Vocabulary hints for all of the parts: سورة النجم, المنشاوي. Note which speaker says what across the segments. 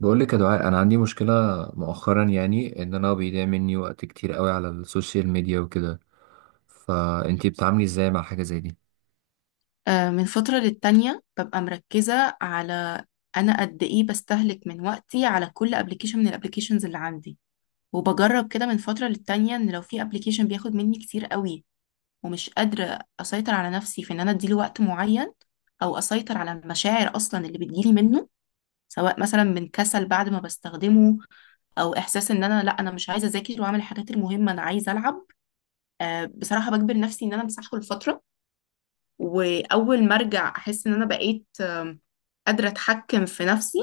Speaker 1: بقول لك يا دعاء، انا عندي مشكله مؤخرا. يعني ان انا بيضيع مني وقت كتير قوي على السوشيال ميديا وكده. فانتي بتعاملي ازاي مع حاجه زي دي؟
Speaker 2: من فترة للتانية ببقى مركزة على أنا قد إيه بستهلك من وقتي على كل ابلكيشن من الابلكيشنز اللي عندي. وبجرب كده من فترة للتانية، إن لو في ابلكيشن بياخد مني كتير قوي ومش قادرة أسيطر على نفسي في إن أنا أديله وقت معين، أو أسيطر على المشاعر أصلا اللي بتجيلي منه، سواء مثلا من كسل بعد ما بستخدمه، أو إحساس إن أنا لأ أنا مش عايزة أذاكر وأعمل الحاجات المهمة، أنا عايزة ألعب. بصراحة بجبر نفسي إن أنا أمسحه لفترة، وأول ما أرجع أحس إن أنا بقيت قادرة أتحكم في نفسي،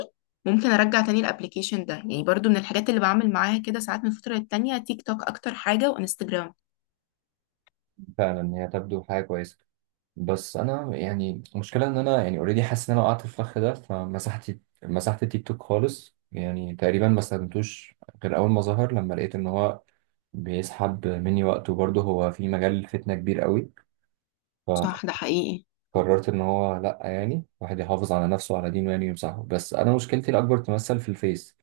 Speaker 2: ممكن أرجع تاني الأبليكيشن ده. يعني برضو من الحاجات اللي بعمل معاها كده ساعات من فترة للتانية، تيك توك أكتر حاجة، وإنستجرام.
Speaker 1: فعلا هي تبدو حاجة كويسة. بس أنا يعني المشكلة إن أنا، يعني أوريدي حاسس إن أنا وقعت في الفخ ده، فمسحت التيك توك خالص. يعني تقريبا ما استخدمتوش غير أول ما ظهر، لما لقيت إن هو بيسحب مني وقت، وبرضه هو في مجال فتنة كبير قوي.
Speaker 2: صح، ده حقيقي.
Speaker 1: قررت ان هو، لا يعني، واحد يحافظ على نفسه وعلى دينه يعني ويمسحه. بس انا مشكلتي الاكبر تمثل في الفيس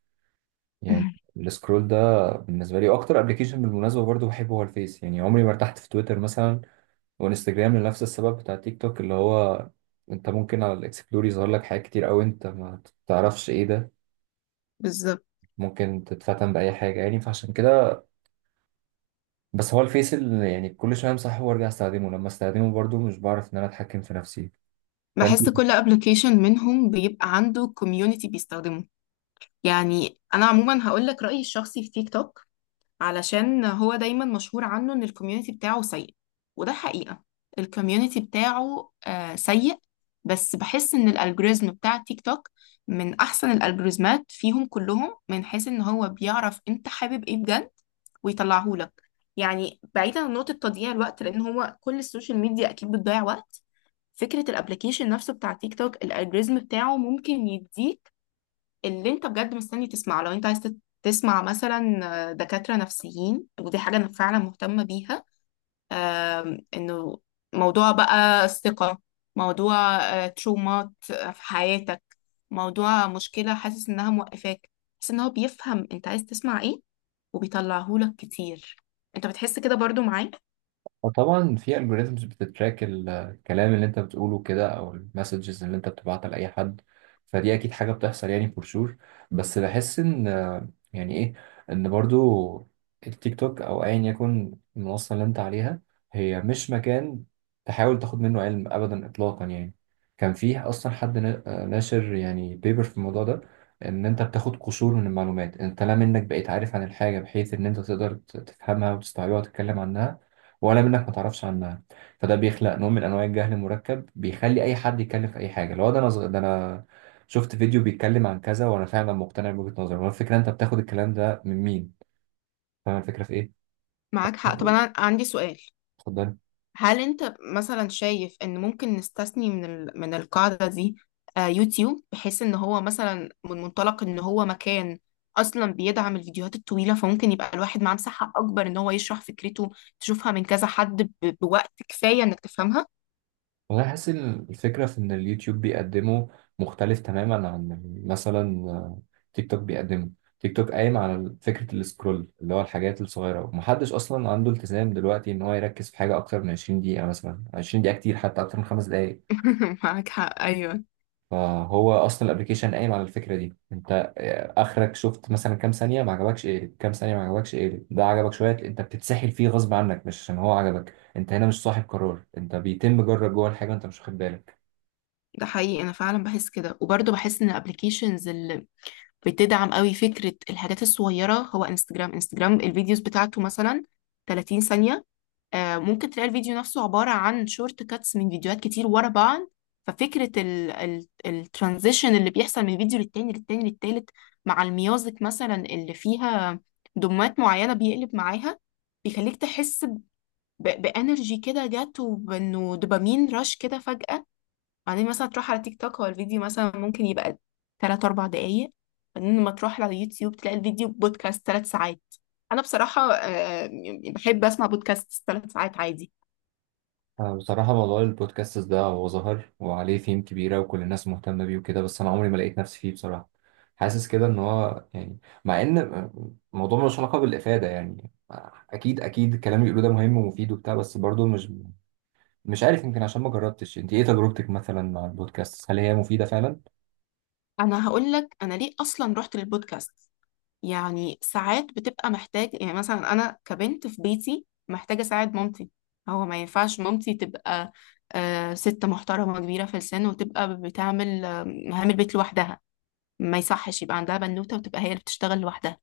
Speaker 1: يعني. السكرول ده بالنسبه لي اكتر ابلكيشن، بالمناسبه برضو بحبه، هو الفيس. يعني عمري ما ارتحت في تويتر مثلا، وانستجرام لنفس السبب بتاع تيك توك، اللي هو انت ممكن على الاكسبلور يظهر لك حاجات كتير قوي انت ما تعرفش ايه ده.
Speaker 2: بالظبط.
Speaker 1: ممكن تتفتن باي حاجه يعني، فعشان كده. بس هو الفيس اللي يعني كل شويه امسحه وارجع استخدمه، لما استخدمه برضو مش بعرف ان انا اتحكم في نفسي.
Speaker 2: بحس كل ابلكيشن منهم بيبقى عنده كوميونتي بيستخدمه. يعني انا عموما هقول لك رايي الشخصي في تيك توك، علشان هو دايما مشهور عنه ان الكوميونتي بتاعه سيء، وده حقيقة. الكوميونتي بتاعه سيء. بس بحس ان الالجوريزم بتاع تيك توك من احسن الالجوريزمات فيهم كلهم، من حيث ان هو بيعرف انت حابب ايه بجد ويطلعهولك. يعني بعيدا عن نقطة تضييع الوقت، لان هو كل السوشيال ميديا اكيد بتضيع وقت، فكرة الابليكيشن نفسه بتاع تيك توك، الالجوريزم بتاعه ممكن يديك اللي انت بجد مستني تسمعه. لو انت عايز تسمع مثلا دكاترة نفسيين، ودي حاجة انا فعلا مهتمة بيها، انه موضوع بقى الثقة، موضوع ترومات في حياتك، موضوع مشكلة حاسس انها موقفاك، حاسس ان هو بيفهم انت عايز تسمع ايه وبيطلعهولك كتير. انت بتحس كده برضو معايا؟
Speaker 1: فطبعا في algorithms بتتراك الكلام اللي انت بتقوله كده، او المسجز اللي انت بتبعتها لاي حد. فدي اكيد حاجه بتحصل يعني for sure. بس بحس ان، يعني ايه، ان برضو التيك توك او ايا يكن المنصه اللي انت عليها، هي مش مكان تحاول تاخد منه علم ابدا اطلاقا يعني. كان فيه اصلا حد ناشر يعني بيبر في الموضوع ده، ان انت بتاخد قشور من المعلومات، انت لا منك بقيت عارف عن الحاجه بحيث ان انت تقدر تفهمها وتستوعبها وتتكلم عنها، ولا منك ما تعرفش عنها. فده بيخلق نوع من انواع الجهل المركب، بيخلي اي حد يتكلم في اي حاجه. لو ده انا ده انا شفت فيديو بيتكلم عن كذا وانا فعلا مقتنع بوجهه نظري، هو الفكره انت بتاخد الكلام ده من مين؟ فاهم الفكره في ايه؟
Speaker 2: معاك حق. طب
Speaker 1: ممكن.
Speaker 2: انا عندي سؤال،
Speaker 1: اتفضل.
Speaker 2: هل انت مثلا شايف ان ممكن نستثني من من القاعدة دي يوتيوب، بحيث ان هو مثلا من منطلق ان هو مكان اصلا بيدعم الفيديوهات الطويلة، فممكن يبقى الواحد معاه مساحة اكبر ان هو يشرح فكرته، تشوفها من كذا حد بوقت كفاية انك تفهمها؟
Speaker 1: والله حاسس إن الفكره في ان اليوتيوب بيقدمه مختلف تماما عن مثلا تيك توك بيقدمه. تيك توك قايم على فكره السكرول، اللي هو الحاجات الصغيره، ومحدش اصلا عنده التزام دلوقتي ان هو يركز في حاجه اكتر من 20 دقيقه. مثلا 20 دقيقه كتير، حتى اكتر من خمس دقائق.
Speaker 2: معاك حق، ايوه.
Speaker 1: فهو اصلا الابلكيشن قايم على الفكره دي. انت اخرك شفت مثلا كام ثانيه ما عجبكش اقلب، كام ثانيه ما عجبكش اقلب، ده عجبك شويه انت بتتسحل فيه غصب عنك، مش عشان هو عجبك. انت هنا مش صاحب قرار، انت بيتم جرك جوه الحاجه انت مش واخد بالك.
Speaker 2: ده حقيقي، انا فعلا بحس كده. وبرضه بحس ان الابلكيشنز اللي بتدعم قوي فكرة الحاجات الصغيرة هو انستجرام. انستجرام الفيديوز بتاعته مثلا 30 ثانية، ممكن تلاقي الفيديو نفسه عبارة عن شورت كاتس من فيديوهات كتير ورا بعض. ففكرة الترانزيشن اللي بيحصل من فيديو للتاني للتالت، مع الميوزك مثلا اللي فيها دمات معينة بيقلب معاها، بيخليك تحس بانرجي كده جت، وبانه دوبامين رش كده فجأة. بعدين مثلا تروح على تيك توك، هو الفيديو مثلا ممكن يبقى تلات أربع دقايق. بعدين لما تروح على يوتيوب تلاقي الفيديو بودكاست ثلاث ساعات. أنا بصراحة بحب أسمع بودكاست ثلاث ساعات عادي.
Speaker 1: بصراحه موضوع البودكاست ده هو ظهر وعليه فيم كبيره وكل الناس مهتمه بيه وكده، بس انا عمري ما لقيت نفسي فيه بصراحه. حاسس كده ان هو يعني، مع ان الموضوع ملوش علاقه بالافاده يعني، اكيد اكيد الكلام اللي بيقولوه ده مهم ومفيد وبتاع، بس برضه مش عارف. يمكن عشان ما جربتش. انت ايه تجربتك مثلا مع البودكاست؟ هل هي مفيدة فعلا؟
Speaker 2: انا هقول لك انا ليه اصلا رحت للبودكاست. يعني ساعات بتبقى محتاج، يعني مثلا انا كبنت في بيتي محتاجه اساعد مامتي. هو ما ينفعش مامتي تبقى ست محترمه كبيره في السن وتبقى بتعمل مهام البيت لوحدها. ما يصحش يبقى عندها بنوته وتبقى هي اللي بتشتغل لوحدها.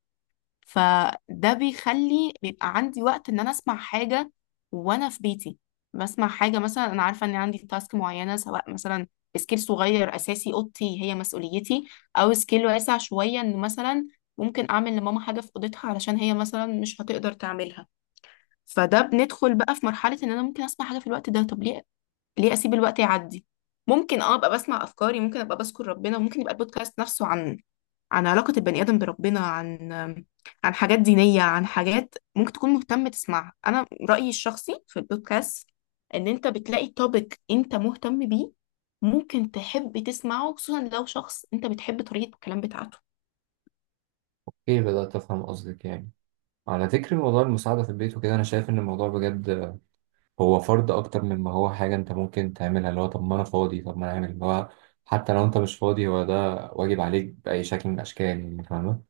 Speaker 2: فده بيخلي بيبقى عندي وقت ان انا اسمع حاجة وانا في بيتي. بسمع حاجة مثلا انا عارفة ان عندي تاسك معينة، سواء مثلا سكيل صغير اساسي اوضتي هي مسؤوليتي، او سكيل واسع شوية ان مثلا ممكن اعمل لماما حاجة في اوضتها علشان هي مثلا مش هتقدر تعملها. فده بندخل بقى في مرحلة ان انا ممكن اسمع حاجة في الوقت ده. طب ليه؟ ليه اسيب الوقت يعدي؟ ممكن اه ابقى بسمع افكاري، ممكن ابقى بذكر ربنا، ممكن يبقى البودكاست نفسه عن عن علاقة البني آدم بربنا، عن عن حاجات دينية، عن حاجات ممكن تكون مهتم تسمعها. أنا رأيي الشخصي في البودكاست إن أنت بتلاقي توبيك أنت مهتم بيه، ممكن تحب تسمعه خصوصا لو شخص أنت بتحب طريقة الكلام بتاعته.
Speaker 1: ايه، بدأت افهم قصدك يعني. على ذكر موضوع المساعدة في البيت وكده، انا شايف ان الموضوع بجد هو فرض اكتر مما هو حاجة انت ممكن تعملها، اللي هو طب ما انا فاضي طب ما انا اعمل. اللي هو حتى لو انت مش فاضي هو ده واجب عليك بأي شكل من الاشكال يعني، فاهمة؟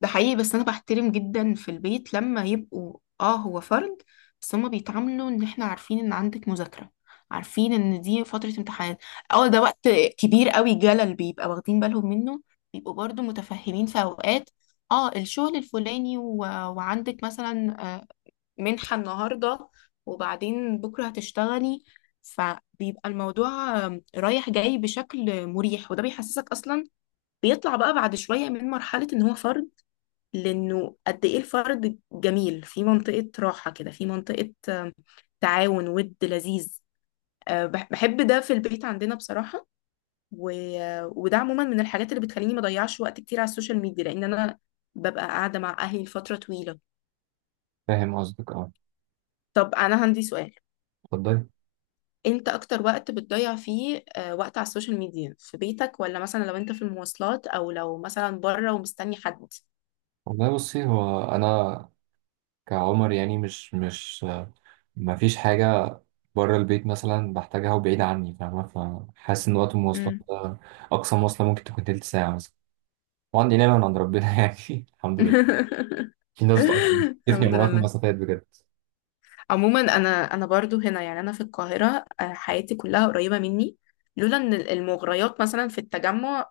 Speaker 2: ده حقيقي. بس انا بحترم جدا في البيت لما يبقوا اه هو فرد، بس هما بيتعاملوا ان احنا عارفين ان عندك مذاكرة، عارفين ان دي فترة امتحانات، اه ده وقت كبير قوي جلل بيبقى واخدين بالهم منه. بيبقوا برضو متفهمين في اوقات اه الشغل الفلاني وعندك مثلا منحة النهاردة، وبعدين بكرة هتشتغلي. فبيبقى الموضوع رايح جاي بشكل مريح، وده بيحسسك اصلا، بيطلع بقى بعد شوية من مرحلة ان هو فرد، لانه قد ايه الفرد جميل في منطقة راحة كده، في منطقة تعاون ود لذيذ. بحب ده في البيت عندنا بصراحة. و... آه، وده عموما من الحاجات اللي بتخليني ما اضيعش وقت كتير على السوشيال ميديا، لان انا ببقى قاعدة مع اهلي لفترة طويلة.
Speaker 1: فاهم قصدك، اه.
Speaker 2: طب انا عندي سؤال،
Speaker 1: اتفضلي.
Speaker 2: انت اكتر وقت بتضيع فيه وقت على السوشيال ميديا في بيتك، ولا مثلا لو انت في المواصلات، او لو مثلا بره ومستني حد؟
Speaker 1: والله بصي، هو انا كعمر يعني، مش ما فيش حاجة بره البيت مثلا بحتاجها وبعيد عني، فاهمة؟ فحاسس إن وقت المواصلات
Speaker 2: مم.
Speaker 1: ده، أقصى مواصلة ممكن تكون تلت ساعة مثلا. وعندي نعمة من عند ربنا يعني، الحمد لله. في ناس بتفني
Speaker 2: الحمد
Speaker 1: عمرها في
Speaker 2: لله.
Speaker 1: المسافات بجد.
Speaker 2: عموما انا انا برضو هنا، يعني انا في القاهره حياتي كلها قريبه مني. لولا ان المغريات مثلا في التجمع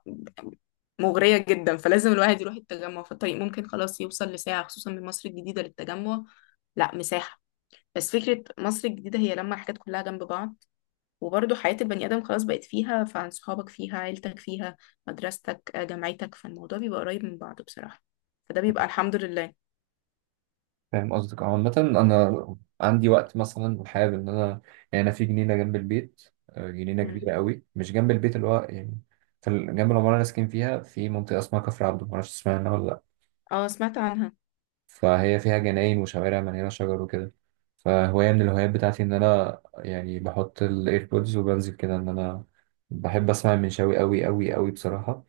Speaker 2: مغريه جدا، فلازم الواحد يروح التجمع. فالطريق ممكن خلاص يوصل لساعه، خصوصا من مصر الجديده للتجمع. لا مساحه. بس فكره مصر الجديده هي لما الحاجات كلها جنب بعض، وبرضو حياه البني ادم خلاص بقت فيها، فعن صحابك فيها، عيلتك فيها، مدرستك جامعتك، فالموضوع بيبقى قريب من بعضه بصراحه. فده بيبقى الحمد لله.
Speaker 1: فاهم قصدك. اه، عامة أنا عندي وقت مثلا وحابب إن أنا يعني، أنا في جنينة جنب البيت، جنينة كبيرة
Speaker 2: مم.
Speaker 1: قوي مش جنب البيت اللي هو يعني في جنب العمارة اللي أنا ساكن فيها، في منطقة اسمها كفر عبده، معرفش تسمعها ولا لأ.
Speaker 2: اه، سمعت عنها.
Speaker 1: فهي فيها جناين وشوارع مليانة شجر وكده. فهواية من الهوايات بتاعتي إن أنا يعني بحط الإيربودز وبنزل كده، إن أنا بحب أسمع المنشاوي أوي أوي أوي بصراحة.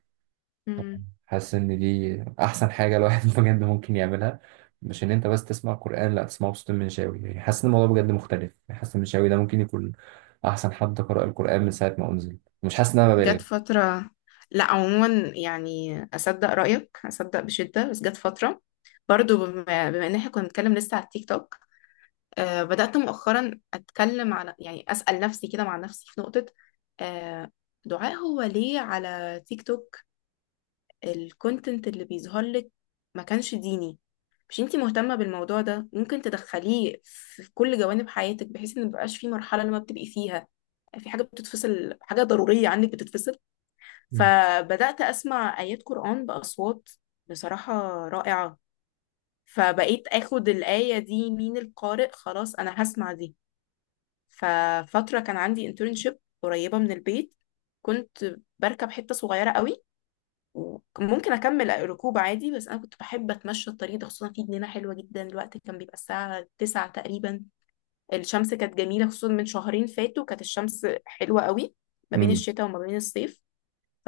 Speaker 2: مم.
Speaker 1: حاسس إن دي أحسن حاجة الواحد بجد ممكن يعملها. مش إن أنت بس تسمع قرآن، لأ، تسمعه بصوت المنشاوي. يعني حاسس إن الموضوع بجد مختلف. يعني حاسس المنشاوي ده ممكن يكون أحسن حد قرأ القرآن من ساعة ما أنزل. مش حاسس إن أنا ببالغ.
Speaker 2: جت فترة. لا، عموما يعني أصدق رأيك، أصدق بشدة. بس جت فترة برضو بما إن احنا كنا بنتكلم لسه على التيك توك، آه بدأت مؤخرا أتكلم على، يعني أسأل نفسي كده مع نفسي في نقطة، آه، دعاء هو ليه على تيك توك الكونتنت اللي بيظهر لك ما كانش ديني؟ مش انتي مهتمة بالموضوع ده؟ ممكن تدخليه في كل جوانب حياتك، بحيث ان مبقاش في مرحلة لما بتبقي فيها يعني في حاجة بتتفصل، حاجة ضرورية عنك بتتفصل. فبدأت أسمع آيات قرآن بأصوات بصراحة رائعة. فبقيت أخد الآية دي من القارئ، خلاص أنا هسمع دي. ففترة كان عندي انترنشيب قريبة من البيت، كنت بركب حتة صغيرة قوي، وممكن أكمل ركوب عادي، بس أنا كنت بحب أتمشى الطريق ده، خصوصا في جنينة حلوة جدا. الوقت كان بيبقى الساعة 9 تقريبا، الشمس كانت جميلة، خصوصا من شهرين فاتوا كانت الشمس حلوة قوي، ما بين
Speaker 1: امم،
Speaker 2: الشتاء وما بين الصيف.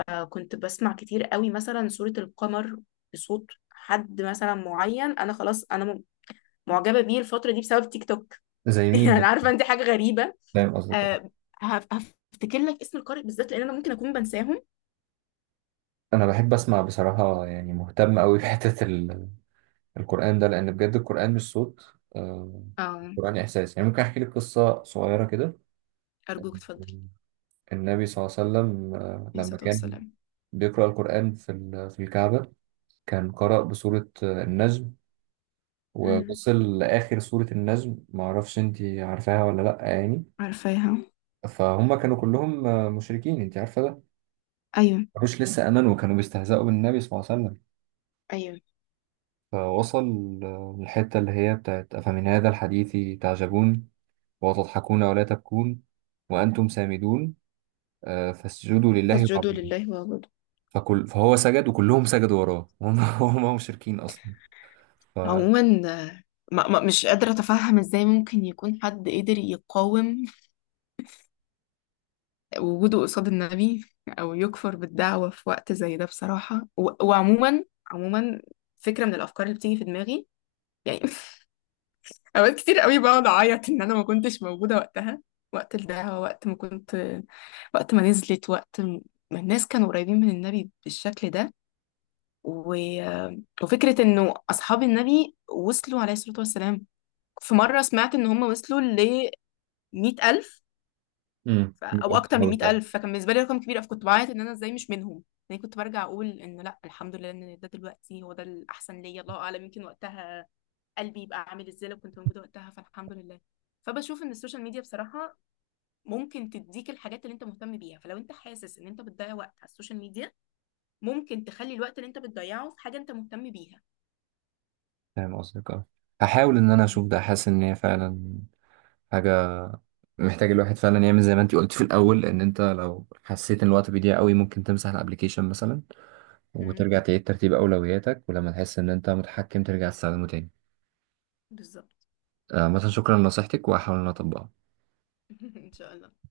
Speaker 2: كنت بسمع كتير قوي مثلا سورة القمر، بصوت حد مثلا معين انا خلاص معجبة بيه الفترة دي بسبب تيك توك.
Speaker 1: زي مين
Speaker 2: يعني
Speaker 1: مثلاً؟
Speaker 2: عارفة انت حاجة غريبة،
Speaker 1: فاهم قصدك.
Speaker 2: أه، هفتكر لك اسم القارئ بالذات، لان انا ممكن اكون بنساهم.
Speaker 1: أنا بحب أسمع بصراحة، يعني مهتم أوي بحتة القرآن ده، لأن بجد القرآن مش صوت،
Speaker 2: أه،
Speaker 1: القرآن إحساس. يعني ممكن أحكي لك قصة صغيرة كده.
Speaker 2: أرجوك اتفضل.
Speaker 1: النبي صلى الله عليه وسلم
Speaker 2: عليه
Speaker 1: لما
Speaker 2: الصلاة
Speaker 1: كان
Speaker 2: والسلام.
Speaker 1: بيقرأ القرآن في في الكعبة، كان قرأ بسورة النجم،
Speaker 2: مم.
Speaker 1: ووصل لآخر سورة النجم، معرفش أنت عارفاها ولا لأ يعني.
Speaker 2: عارفاها.
Speaker 1: فهم كانوا كلهم مشركين، أنت عارفة ده،
Speaker 2: ايوه.
Speaker 1: مش لسه آمنوا، وكانوا بيستهزئوا بالنبي صلى الله عليه وسلم.
Speaker 2: ايوه.
Speaker 1: فوصل الحتة اللي هي بتاعت أفمن هذا الحديث تعجبون وتضحكون ولا تبكون وأنتم سامدون فاسجدوا لله
Speaker 2: فاسجدوا
Speaker 1: واعبدوا.
Speaker 2: لله واعبدوا.
Speaker 1: فكل فهو سجد، وكلهم سجدوا وراه وهم هم مشركين أصلا. ف،
Speaker 2: عموما مش قادرة أتفهم إزاي ممكن يكون حد قدر يقاوم وجوده قصاد النبي، او يكفر بالدعوة في وقت زي ده بصراحة. وعموما، عموما، فكرة من الافكار اللي بتيجي في دماغي يعني، اوقات كتير قوي بقعد اعيط ان انا ما كنتش موجودة وقتها. وقت الدعوة، وقت ما كنت، وقت ما نزلت، وقت ما الناس كانوا قريبين من النبي بالشكل ده. و... وفكرة انه اصحاب النبي وصلوا عليه الصلاة والسلام، في مرة سمعت ان هم وصلوا ل 100,000،
Speaker 1: امم،
Speaker 2: او
Speaker 1: يبقى
Speaker 2: اكتر من
Speaker 1: بتحاول فعلا.
Speaker 2: 100,000، فكان بالنسبه لي رقم كبير. فكنت بعيط ان انا ازاي مش منهم. يعني كنت برجع اقول ان لا الحمد لله ان ده دلوقتي هو ده الاحسن ليا، الله اعلم يمكن وقتها قلبي يبقى عامل ازاي لو كنت موجوده وقتها، فالحمد لله. فبشوف ان السوشيال ميديا بصراحه ممكن تديك الحاجات اللي انت مهتم بيها. فلو انت حاسس ان انت بتضيع وقت على السوشيال ميديا، ممكن تخلي الوقت اللي انت بتضيعه في حاجه انت مهتم بيها.
Speaker 1: فاهم قصدك، اه. هحاول ان انا اشوف ده. حاسس ان هي فعلا حاجه محتاج الواحد فعلا يعمل، زي ما انت قلت في الاول، ان انت لو حسيت ان الوقت بيضيع قوي ممكن تمسح الابليكيشن مثلا،
Speaker 2: امم.
Speaker 1: وترجع تعيد ترتيب اولوياتك، ولما تحس ان انت متحكم ترجع تستخدمه تاني.
Speaker 2: بالظبط.
Speaker 1: آه، مثلا شكرا لنصيحتك، وهحاول ان أنا اطبقها.
Speaker 2: ان شاء الله.